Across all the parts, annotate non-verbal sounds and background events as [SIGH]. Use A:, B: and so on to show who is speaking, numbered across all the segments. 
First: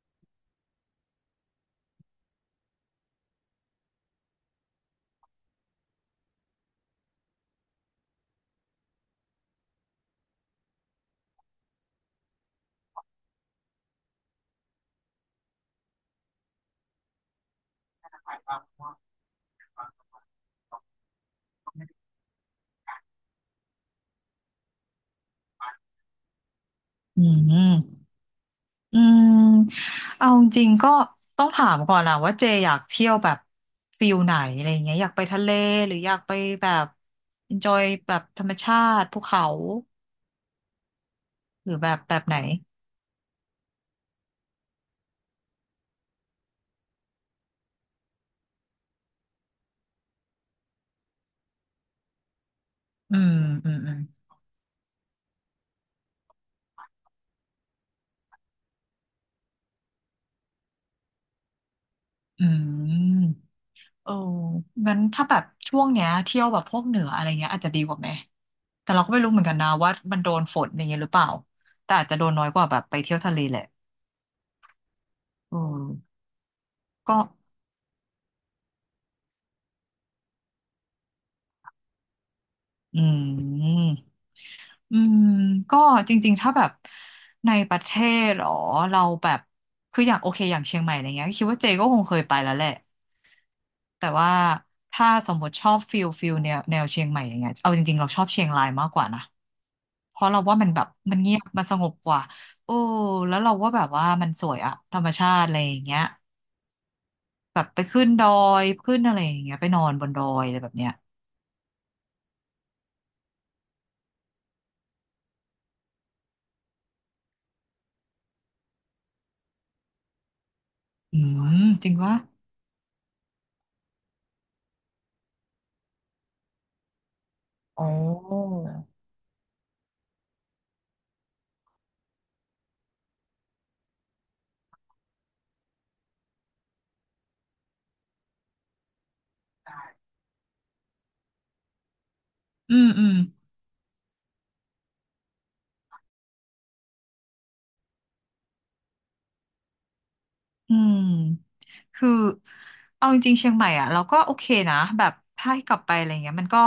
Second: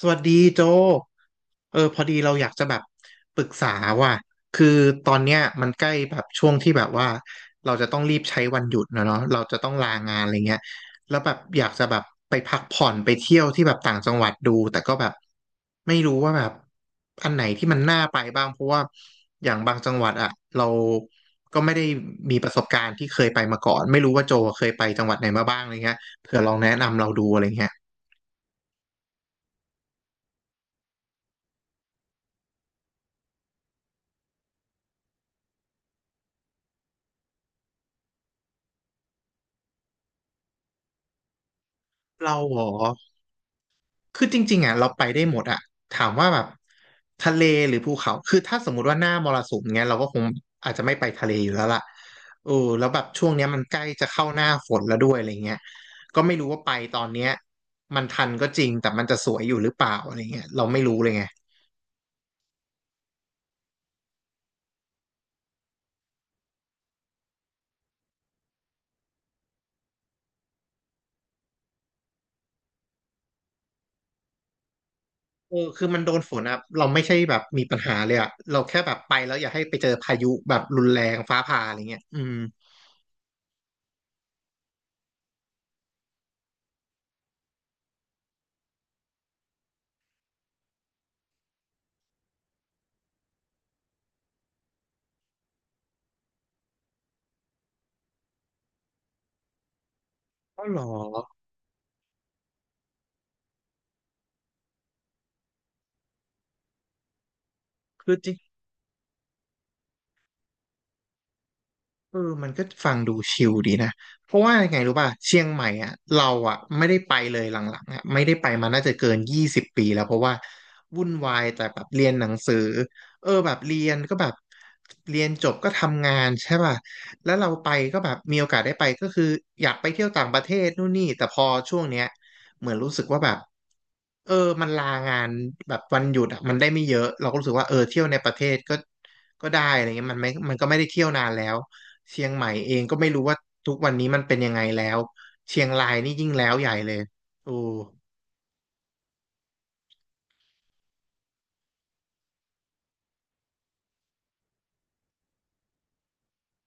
A: สวัสดีโจพอดีเราอยากจะแบบปรึกษาว่ะคือตอนเนี้ยมันใกล้แบบช่วงที่แบบว่าเราจะต้องรีบใช้วันหยุดนะเนาะเราจะต้องลางานอะไรเงี้ยแล้วแบบอยากจะแบบไปพักผ่อนไปเที่ยวที่แบบต่างจังหวัดดูแต่ก็แบบไม่รู้ว่าแบบอันไหนที่มันน่าไปบ้างเพราะว่าอย่างบางจังหวัดอะเราก็ไม่ได้มีประสบการณ์ที่เคยไปมาก่อนไม่รู้ว่าโจเคยไปจังหวัดไหนมาบ้างอะไรเงี้ยเผื่อลองแนะนำเรา
B: อื
A: ดูอะไรเงี้ย
B: มอืมเอาจริงๆก็ต้องถามก่อนนะว่าเจอยากเที่ยวแบบฟิลไหนอะไรอย่างเงี้ยอยากไปทะเลหรืออยากไปแบบ enjoy แบบธรรมชาติภูเขาหรือแบบไห
A: เรา
B: น
A: เหรอ คือจริงๆอ่ะเราไปได้หมดอ่ะถามว่าแบบทะเลหรือภูเขาคือถ้าสมมติว่าหน้ามรสุมเงี้ยเราก็คงอาจจะไม่ไปทะเลอยู่แล้วล่ะเออแล้วแบบ
B: อื
A: ช่วง
B: ม
A: เนี้ยมัน
B: อื
A: ใก
B: ม
A: ล้
B: อืม
A: จะเข้าหน้าฝนแล้วด้วยอะไรเงี้ยก็ไม่รู้ว่าไปตอนเนี้ยมันทันก็จริงแต่มันจะสวยอยู่หรือเปล่าอะไรเงี้ยเราไม่รู้เลยไง
B: อืมโอ้งั้นถ้าแบบช่วงเนี้ยเที่ยวแบบพวกเหนืออะไรเงี้ยอาจจะดีกว่าไหมแต่เราก็ไม่รู้เหมือนกันนะว่ามันโดนฝนอย่างเงี้ยหรือเปล่าแต่อาจจะโดนน้อยกว่าแบบไปเที่ยวทะเลแหละ
A: เอ
B: อื
A: อคือมันโด
B: ม
A: นฝนอ่ะเราไม่ใช่
B: ก็
A: แบบมีปัญหาเลยอ่ะเราแค่แบบไปแล้วอย่าให้ไปเจอพายุแบบรุนแรงฟ้าผ่าอะไรเงี้ยอืม
B: อืม อืมก็จริงๆถ้าแบบในประเทศหรอเราแบบคืออย่างโอเคอย่างเชียงใหม่อะไรเงี้ยคิดว่าเจก็คงเคยไปแล้วแหละแต่ว่าถ้าสมมติชอบฟิลแนวเชียงใหม่อย่างเงี้ยเอาจริงๆเราชอบเชียงรายมากกว่านะเพราะเราว่า
A: ก็
B: มัน
A: หร
B: แบ
A: อ
B: บมันเงียบมันสงบกว่าโอ้แล้วเราว่าแบบว่ามันสวยอะธรรมชาติอะไรอย่างเงี้ยแบบไปขึ้น
A: คือ
B: ด
A: จ
B: อยขึ้นอะไรอย่างเงี้ยไปนอนบนดอยอะไรแบบเนี้ย
A: เออมันก็ฟังดูชิลดีนะเพราะว่ายังไงรู้ป่ะเชียงใหม่อ่ะเราอ่ะไม่ได้ไปเลยหลังๆอ่ะไม่ได้ไปมาน่าจะเกิน20 ปีแล้วเพราะว่าวุ่น
B: อื
A: วายแต่
B: ม
A: แบ
B: จ
A: บ
B: ริง
A: เรียน
B: วะ
A: หนังสือเออแบบเรียนก็แบบเรียนจบก็ทำงานใช่ป่ะแล้วเราไป
B: โอ้
A: ก็แบบมีโอกาสได้ไปก็คืออยากไปเที่ยวต่างประเทศนู่นนี่แต่พอช่วงเนี้ยเหมือนรู้สึกว่าแบบเออมันลางานแบบวันหยุดอ่ะมันได้ไม่เยอะเราก็รู้สึกว่าเออเที่ยวในประเทศก็ได้อะไรเงี้ยมันไม่ก็ไม่ได้เที่ยวนานแล้ว เชียงใหม่เอ
B: อื
A: ง
B: ม
A: ก็
B: อื
A: ไม่
B: ม
A: รู้ว่าทุกวันนี้มันเป็นยังไงแล้วเชียงรายนี่ยิ่งแล้วใหญ่เลยโอ้โ
B: อืมคือเอาจริงๆเชียงใหม่อ่ะเราก็โอเคนะแบบถ้าให้กลับไปอะไรเงี้ยมันก็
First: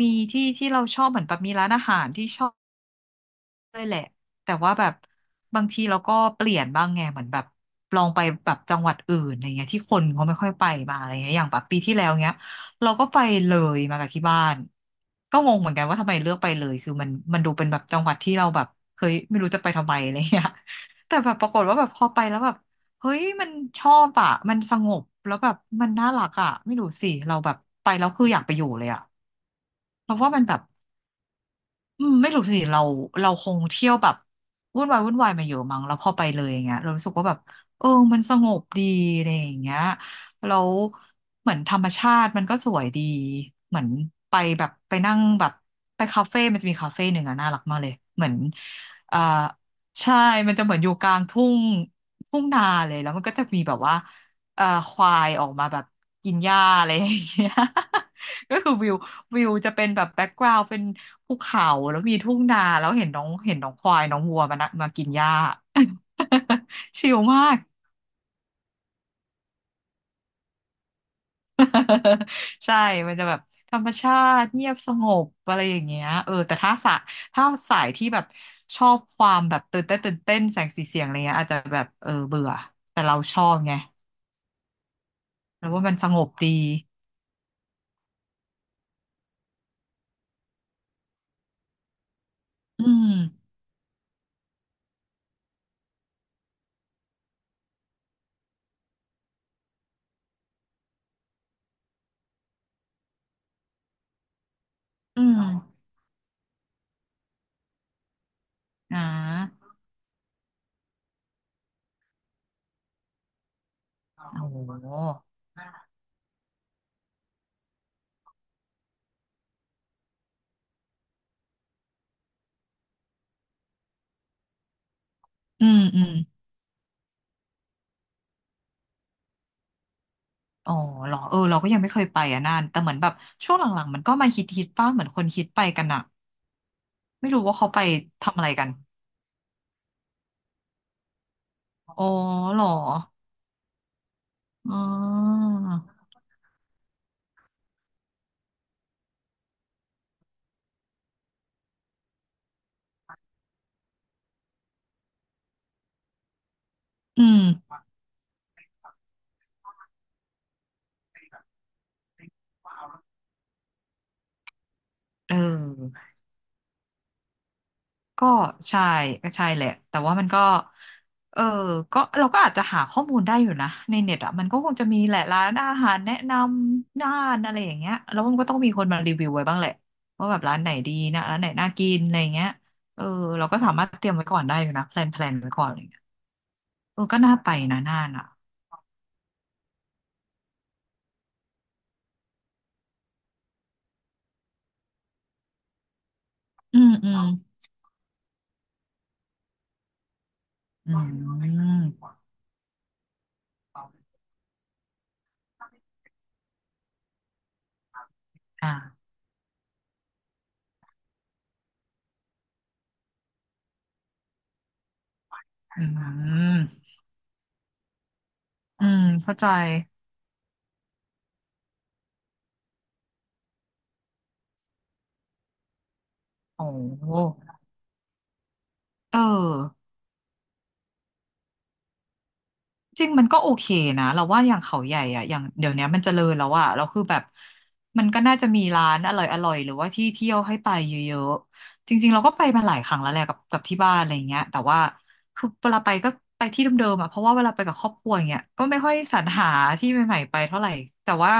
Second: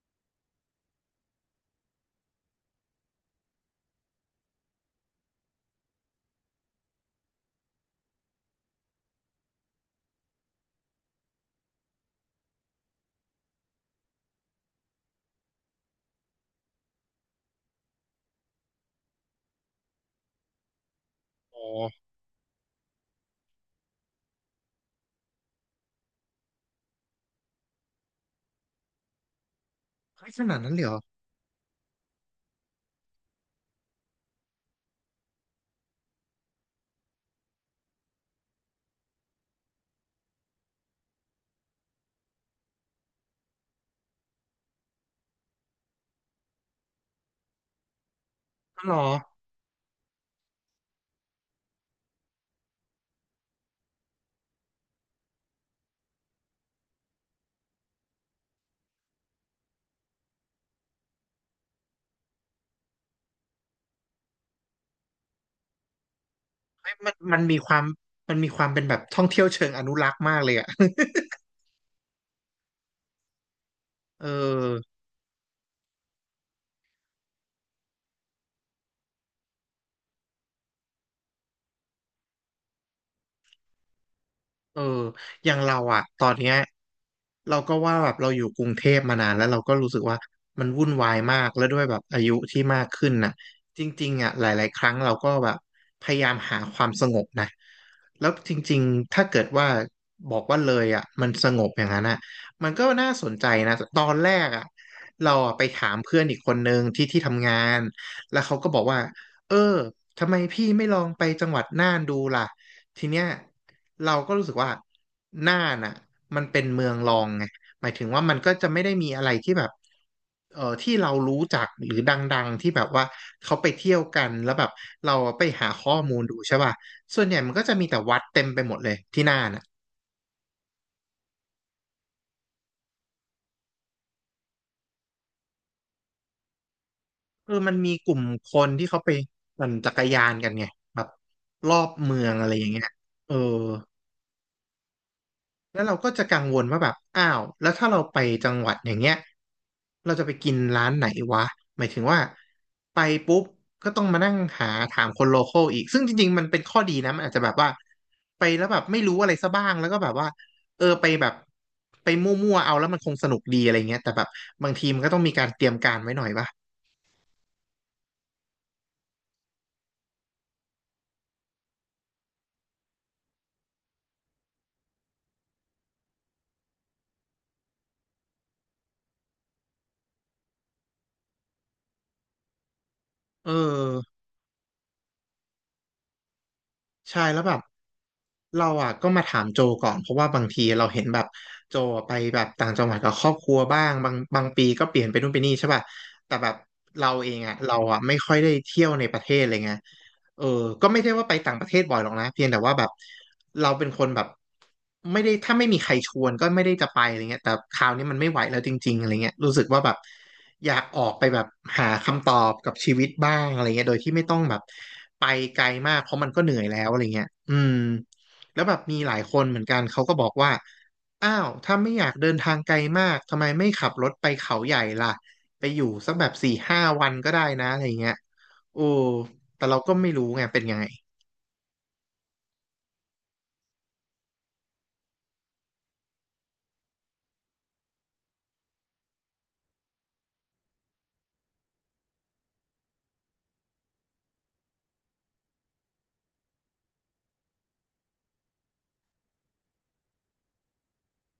B: มีที่ที่เราชอบเหมือนแบบมีร้านอาหารที่ชอบ ด้วยแหละแต่ว่าแบบบางทีเราก็เปลี่ยนบ้างไงเหมือนแบบลองไปแบบจังหวัดอื่นอะไรเงี้ยที่คนเขาไม่ค่อยไปมาอะไรเงี้ยอย่างแบบปีที่แล้วเงี้ยเราก็ไปเลยมากับที่บ้านก็งงเหมือนกันว่าทำไมเลือกไปเลยคือมันดูเป็นแบบจังหวัดที่เราแบบเฮ้ยไม่รู้จะไปทำไมอะไรเงี้ย [LAUGHS] แต่แบบปรากฏ
A: ห
B: ว่าแบบพอไปแล้วแบบเฮ้ยมันชอบอ่ะมันสงบแล้วแบบมันน่ารักอ่ะไม่รู้สิเราแบบไปแล้วคืออยากไปอยู่เลยอ่ะเพราะ
A: เฮ้
B: ว่า
A: ยข
B: มันแบ
A: นาด
B: บ
A: นั้นเลยเหรอ
B: อืมไม่รู้สิเราคงเที่ยวแบบวุ่นวายมาเยอะมั้งแล้วพอไปเลยอย่างเงี้ยเรารู้สึกว่าแบบเออมันสงบดีอะไรอย่างเงี้ยแล้วเหมือนธรรมชาติมันก็สวยดีเหมือนไปแบบไปนั่งแบบไปคาเฟ่มันจะมีคาเฟ่หนึ่งอะน่ารักมากเลยเหมือน
A: อ๋อเหรอ
B: เอ่อใช่มันจะเหมือนอยู่กลางทุ่งทุ่งนาเลยแล้วมันก็จะมีแบบว่าควายออกมาแบบกินหญ้าอะไรอย่างเงี้ย [LAUGHS] ก็คือวิว วิวจะเป็นแบบแบ็กกราว n ์เป็นภูเขาแล้วมีทุ่งนาแล้วเห็นน้องควายน้องวัวมานะมากินหญ้า
A: เฮ้ย
B: [LAUGHS] ชิล
A: มัน
B: มา
A: มี
B: ก
A: ความมันมีความเป็นแบบท่องเที่ยวเชิงอนุรักษ์มากเลยอ่ะ [LAUGHS]
B: [LAUGHS] ใช่มันจะแบบธรรมชา
A: เออ
B: ติเงียบสงบอะไรอย่างเงี้ยเออแต่ถ้าสะถ้าสายที่แบบชอบความแบบตื่นเต้นแสงสีเสียงอะไรเงี้ยอาจจะแบบเออเบื่อแต่เราชอบไง
A: เอออย่าง
B: แล้ว
A: เรา
B: ว่ามัน
A: อะ
B: สง
A: ตอ
B: บ
A: นเนี้
B: ดี
A: ยเราก็ว่าแบบเราอยู่กรุงเทพมานานแล้วเราก็รู้สึกว่ามันวุ่นวายมากแล้วด้วยแบบอายุที่มา
B: อื
A: กขึ้
B: ม
A: นน่ะจริงๆอะหลายๆครั้งเราก็แบบพยายามหาความสงบนะแล้วจริงๆถ้าเกิดว่าบอกว่าเลยอะมันสงบอย่างนั้นอะมันก็น่าสนใจนะตอนแรกอะ
B: อื
A: เรา
B: ม
A: อะไปถามเพื่อนอีกคนนึงที่ทำงานแล้วเขาก็บอก
B: อ่
A: ว่าเออ
B: า
A: ทำไมพี่ไม่ลองไปจังหวัดน่านดูล่ะทีเนี้ย เราก็รู้
B: โอ้
A: สึก
B: โห
A: ว่าน่านน่ะมันเป็นเมืองรองไงหมายถึงว่ามันก็จะไม่ได้มีอะไรที่แบบเออที่เรารู้จักหรือดังๆที่แบบว่าเขาไปเที่ยวกันแล้วแบบเราไป
B: อื
A: หา
B: ม
A: ข้อ
B: อืม
A: มูลดูใช่ป่ะส่วนใหญ่มันก็จะมีแต่วัดเต็มไปหมดเลยที่น่านอ่ะ
B: อ๋อเหรอเออเราก็ยังไม่เคยไปอ่ะน่านแต่เหมือนแบบช่วงหลังๆมันก็มาฮิตป้าเหมือนคนฮิตไปกันอะไม่รู้
A: เออ
B: ว่าเขา
A: มัน
B: ไป
A: มีกลุ่ม
B: ทำอะ
A: ค
B: ไรกั
A: น
B: น
A: ที่เขาไปปั่นจักรยานกันไงแบบรอบ
B: อ๋อ
A: เมืองอะไร
B: เห
A: อ
B: ร
A: ย่า
B: อ
A: งเงี้ยเออ
B: อ๋อ
A: แล้วเราก็จะกังวลว่าแบบอ้าวแล้วถ้าเราไปจังหวัดอย่างเงี้ยเราจะไปกินร้านไหนวะหมายถึงว่าไปปุ๊บก็ต้องมานั่งหาถามคนโลคอลอีกซึ่งจริงๆมันเป็นข้อดีนะมั
B: อื
A: นอาจ
B: ม
A: จะแบบว่าไปแล้วแบบไม่รู้อะไรซะบ้างแล้วก็แบบว่าเออไปแบบไปมั่วๆเอาแล้วมันคงสนุกดีอะไรเงี้ยแต่แบบบางทีมันก็ต้องมี
B: เอ
A: การเตรียม
B: อก็ใช่ก็ใช่แหละแต่ว่ามันก็เออก็เราก็อาจจะหาข้อมูลได้อยู่นะในเน็ตอ่ะมันก็คงจะมีแหละร้านอาหารแนะนำน่านอะไรอย่างเงี้ยแล้วมันก็ต้องมีคนมารีวิวไว้บ้างแหละว่าแบบร้านไหนดีนะร้านไหนน่ากินอะไรอย่างเงี้ยเออเรา
A: เอ
B: ก็สามารถเตรียม
A: อ
B: ไว้ก่อนได้อยู่นะแพลนไว้ก่อน เออก็
A: ใช่
B: น่า
A: แล้ว
B: ไป
A: แบบ
B: นะน่านอ่ะ
A: เราอ่ะก็มาถามโจก่อนเพราะว่าบางทีเราเห็นแบบโจไปแบบต่างจังหวัดกับครอบครัวบ้างบางบางปีก็เปลี่ยนไปนู่นไปนี่ใช่ป่ะแต่แบบ
B: อืม
A: เรา
B: อืม
A: เองอ่ะเราอ่ะไม่ค่อยได้เที่ยวในประเทศเลยไงเออก็
B: อื
A: ไม่ได้ว่าไปต่างประเทศบ่อยหรอก
B: ม
A: นะเพียงแต่ว่าแบบเราเป็นคนแบบไม่ได้ถ้าไม่มีใครชวนก็ไม่ได้จะไปอะไรเงี้ยแต่คราวนี้มันไม่ไหวแล้วจริงๆอะ
B: อ่า
A: ไรเงี้ยรู้สึกว่าแบบ อยากออกไปแบบหาคำตอบกับชีวิตบ้างอะไรเงี้ยโดยที่ไม่ต้องแบบไปไกล
B: อื
A: มากเพราะมันก็เหนื่อ
B: ม
A: ยแล้วอะไรเงี้ยอืมแล้วแบบ
B: อื
A: มี
B: ม
A: หลายค
B: เข้า
A: น
B: ใจ
A: เหมือนกันเขาก็บอกว่าอ้าวถ้าไม่อยากเดินทางไกลมากทำไมไม่ขับรถไปเขาใหญ่ล่ะไปอยู่สักแบบสี่
B: โอ
A: ห้าวันก็
B: ้
A: ได้นะอะไรเงี้ยโอ้
B: เออ
A: แต่เราก็ไม่รู้ไงเป็นยังไง
B: จริงมันก็โอเคนะเราว่าอย่างเขาใหญ่อะอย่างเดี๋ยวเนี้ยมันเจริญแล้วอะเราคือแบบมันก็น่าจะมีร้านอร่อยหรือว่าที่เที่ยวให้ไปเยอะๆจริงๆเราก็ไปมาหลายครั้งแล้วแหละกับที่บ้านอะไรเงี้ยแต่ว่าคือเวลาไปก็ไปที่เดิมๆอะเพราะว่าเวลาไปกับครอบครัวอย่างเงี้ยก็ไม่ค่อยสรรหาที่ใหม่ๆไปเท่าไหร่แต่ว่า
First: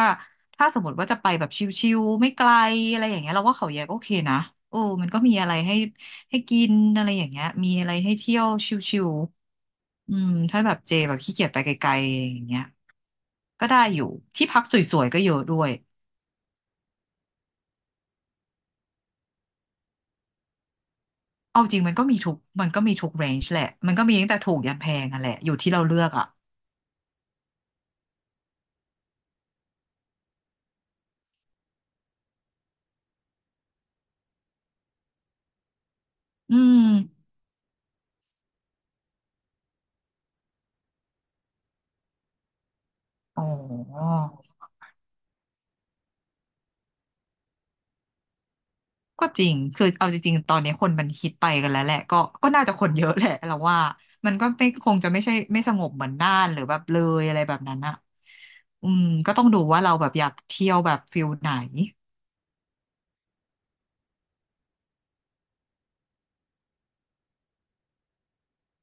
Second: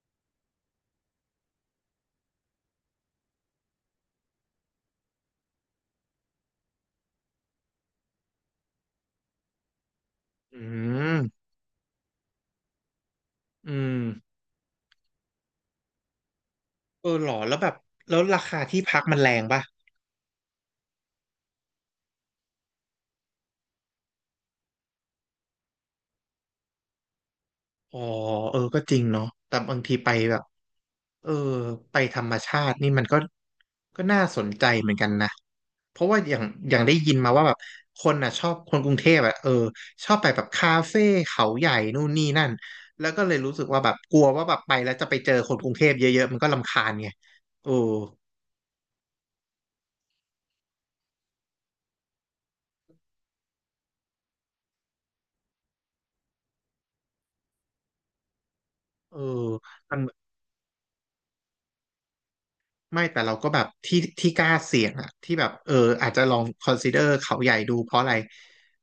B: ถ้าสมมติว่าจะไปแบบชิลๆไม่ไกลอะไรอย่างเงี้ยเราว่าเขาใหญ่ก็โอเคนะโอ้มันก็มีอะไรให้ ให้กินอะไรอย่างเงี้ยมีอะไรให้เที่ยวชิวๆอืม
A: อื
B: ถ้าแบบเจแบบขี้เกี
A: ม
B: ยจไปไกลๆอย่างเงี้ยก็
A: อื
B: ได้อ
A: ม
B: ยู่ที่พักสวยๆก็เยอะด้วย
A: เออหรอแล้วแบบแล้วราคาที่พักมันแรงป่ะ
B: เอาจริงมันก็มีทุกเรนจ์แหละมันก็มีตั้งแต่ถูกยันแพงนั่นแหละอยู่ที่เราเลือกอ่ะ
A: อ๋อเออก็จริงเนาะแต่บางทีไปแบบเออไปธรรมชาตินี่มันก็ก็น่าสนใจเหมือนกันนะ เพราะว่าอย่าง
B: อื
A: อย่าง
B: ม
A: ได้ยินมาว่าแบบคนอ่ะชอบคนกรุงเทพอ่ะเออชอบไปแบบคาเฟ่เขาใหญ่นู่นนี่นั่นแล้วก็เลย
B: อ๋
A: รู้สึกว่าแบบ
B: อ
A: กลัวว่าแบบไปแล้วจะไปเจอคนกรุงเทพเยอะๆมันก็รำคาญไงเออ
B: ก็จริงคือเอาจริงๆตอนนี้คนมันฮิตไปกันแล้วแหละก็ก็น่าจะคนเยอะแหละเราว่ามันก็ไม่คงจะไม่ใช่ไม่สงบเหมือนน่านหรือแบบเลยอะไรแบบนั้นอ่ะอืม
A: เออ
B: ก็ต้องดูว่าเรา
A: มัน
B: แบบอยากเที่ยวแบบฟิลไหน
A: ไม่แต่เราก็แบบที่ที่กล้าเสี่ยงอะที่แบบเอออาจจะลอง consider เขาใหญ่ดูเพราะอะไร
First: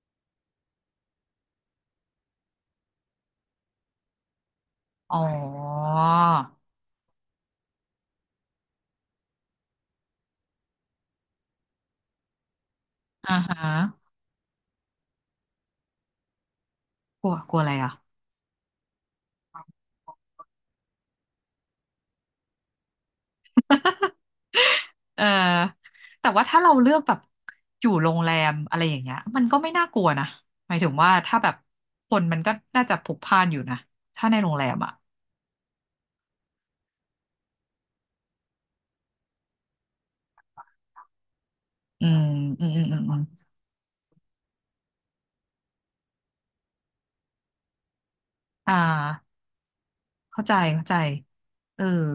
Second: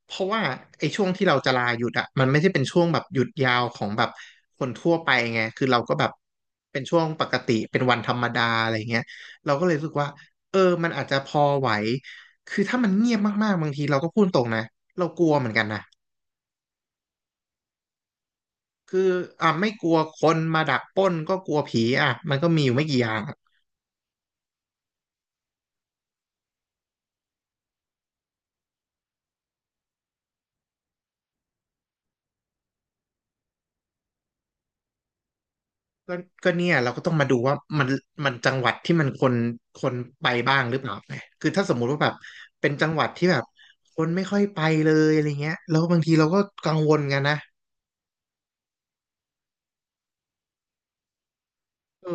A: เพราะว่าไอ้ช่วงที่เราจะลาหยุดอะมันไม่ใช่เป็นช่วงแบบหยุดยาวของแบบคนทั่วไป
B: อ๋อ
A: ไงคือเราก็แบบเป็นช่วงปกติเป็นวันธรรมดาอะไรเงี้ยเราก็เลยรู้สึกว่าเออมันอาจจะพอไหวคือถ้ามันเงียบ
B: อ่า
A: มาก
B: ฮะ
A: ๆบางทีเราก็พูดตรงนะเรากลัวเหมือนกันนะ
B: กลัวกลัวอะไรอ่ะ
A: คืออ่ะไม่กลัวคนมาดักปล้นก็กลัวผีอ่ะมันก็มีอยู่ไม่กี่อย่าง
B: เออแต่ว่าถ้าเราเลือกแบบอยู่โรงแรมอะไรอย่างเงี้ยมันก็ไม่น่ากลัวนะหมายถึงว่าถ้าแบบคนมันก็น่าจะพลุกพล่านอยู่นะถ้าในโรงแรมอ่ะ
A: ก็ก็เนี่ยเราก็ต้องมาดูว่ามันมันจังหวัดที่มันคนคนไปบ้างหรือเปล่าไงคือถ้าสมมุติว่า
B: อื
A: แบบ
B: มอื
A: เป็
B: ม
A: น
B: อืม
A: จัง
B: อื
A: ห
B: ม
A: วัด
B: อม
A: ที่แบบคนไม่ค่อยไปเลยอะไรเงี้ยแล้วบางทีเราก็กังวลกันนะ
B: อ่าเข้าใจเข้าใจเออ
A: เออ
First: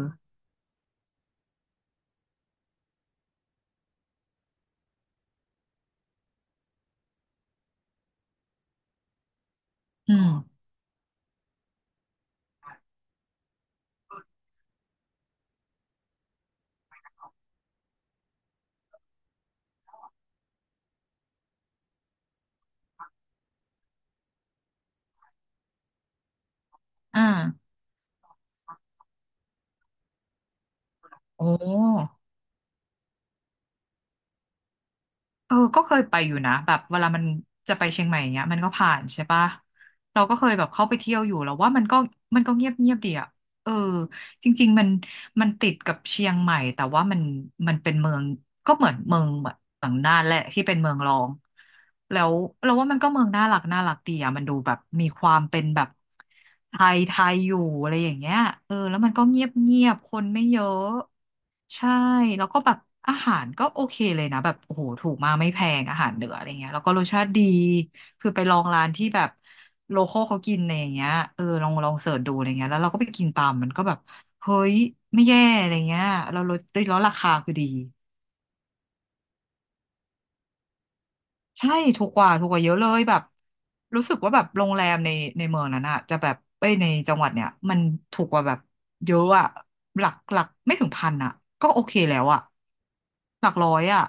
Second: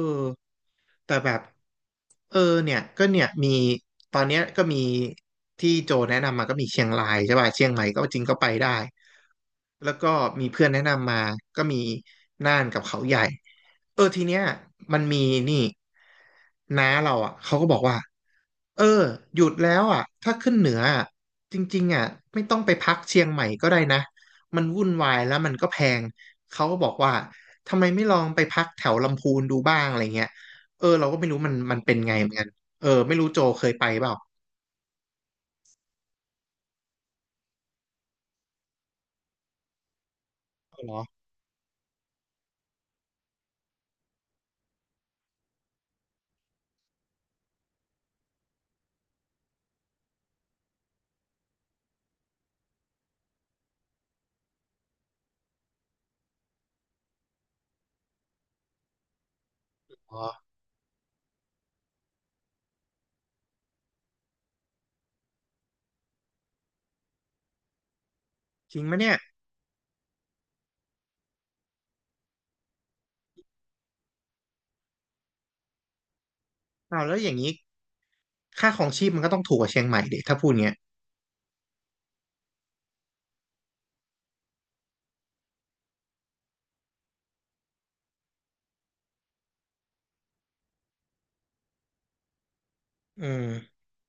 A: แต่แบบเออเนี่ยก็เนี่ยมีตอนเนี้ยก็มีที่โจแนะนำมาก็มีเชียงรายใช่ป่ะเชียงใหม่ก็จริงก็ไปได้ แล้วก็
B: อืม
A: มีเพื่อนแนะนำมาก็มีน่านกับเขาใหญ่เออทีเนี้ยมันมีนี่น้าเราอ่ะเขาก็บอกว่าเออหยุดแล้วอ่ะถ้าขึ้นเหนืออะจริงๆอ่ะไม่ต้องไปพักเชียงใหม่ก็ได้นะมันวุ่นวายแล้วมันก็แพงเขาก็บอกว่า
B: อ่า
A: ทำไมไม่ลองไปพักแถวลำพูนดูบ้างอะไรเงี้ยเออเราก็ไม่รู้
B: โอ
A: มันมันเป็นไง
B: ้
A: เหมือนกันเออไม่รู้โจเคยไปเปล่า
B: เออก็เคยไปอยู่นะแบบเวลามันจะไปเชียงใหม่เนี้ยมันก็ผ่านใช่ปะเราก็เคยแบบ
A: เอา
B: เข้า
A: เหร
B: ไป
A: อ
B: เที่ยวอยู่แล้วว่ามันก็มันก็เงียบเงียบดีอะเออ จริงๆมันติดกับเชียงใหม่แต่ว่ามันมันเป็นเมืองก็เหมือนเมืองแบบหลังน่านแหละที่เป็นเมืองรองแล้วเราว่ามันก็เมืองน่ารักน่ารักดีอะมันดูแบบมีความเป็นแบบไทยไทยอยู่อะไรอย่างเงี้ยเออแล้วมันก็เงียบเงียบค
A: อ๋อ
B: นไม่เยอะใช่แล้วก็แบบอาหารก็โอเคเลยนะแบบโอ้โหถูกมากไม่แพงอาหารเหนืออะไรเงี้ยแล้วก็รสชาติดีคือไปลอง
A: จริ
B: ร้า
A: ง
B: น
A: ไหม
B: ที่
A: เนี่ย
B: แบบโลคอลเขากินอะไรอย่างเงี้ยเออลองลองเสิร์ชดูอะไรเงี้ยแล้วเราก็ไปกินตามมันก็แบบ เฮ้ยไม่แย่อะไรเงี้ยเราลดได้แล้
A: อ้า
B: ว
A: ว
B: รา
A: แล้วอ
B: คา
A: ย่างนี้
B: คือดี
A: ค่าของชีพมันก็ต้องถูกกว่าเชียงใหม่ดิถ้าพูดเงี้ย
B: ใช่ถูกกว่าถูกกว่าเยอะเลยแบบรู้สึกว่าแบบโรงแรมในเมืองนั้นอะจะแบบเอ้ยในจังหวัดเนี่ยมันถูกกว่าแบบเยอะอะหลักหลักไม่ถึงพันอะก็โอเคแล้วอะ
A: เออ
B: หลักร้อยอะ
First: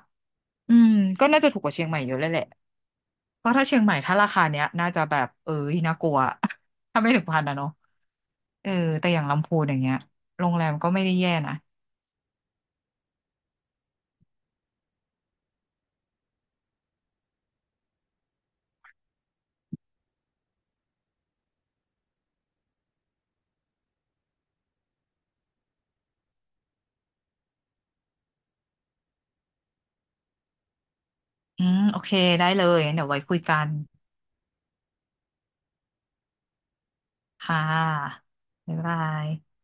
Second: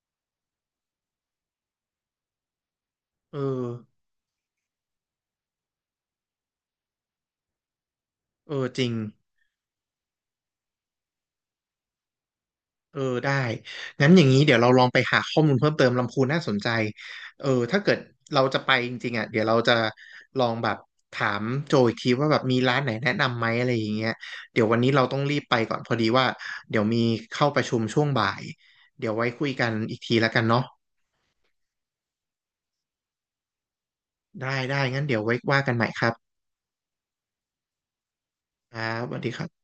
B: อืมก็น่าจะถูกกว่าเชียงใหม่เยอะเลยแหละ
A: เออ
B: เพราะถ้าเชียงใหม่ถ้าราคาเนี้ยน่าจะแบบเอ้ยน่ากลัว [LAUGHS] ถ้าไม่ถึงพันอะเนาะ
A: เออ
B: เออ
A: จริง
B: แต่อย่างลำพูนอย่างเงี้ยโรงแรมก็ไม่ได้แย่นะ
A: เออได้งั้นอย่างนี้เดี๋ยวเราลองไปหาข้อมูลเพิ่มเติมลำพูนน่าสนใจเออถ้าเกิดเราจะไปจริงๆอ่ะเดี๋ยวเราจะลองแบบถามโจอีกทีว่าแบบมีร้านไหนแนะนำไหมอะไรอย่างเงี้ยเดี๋ยววันนี้เราต้องรีบไปก่อนพอดีว่าเดี๋ยวมีเข้าประชุมช่วงบ่ายเดี๋ยวไว้คุยกันอีกทีแล้วกันเนาะ
B: อืมโอเคได้เลยงั้นเดี๋ยวไว้คุยกัน
A: ได้ได้งั้นเดี๋ยวไว้ว่ากันใหม่ครับ
B: ค่ะ
A: ค
B: บ๊าย
A: รั
B: บา
A: บสวัส
B: ย
A: ดีครับ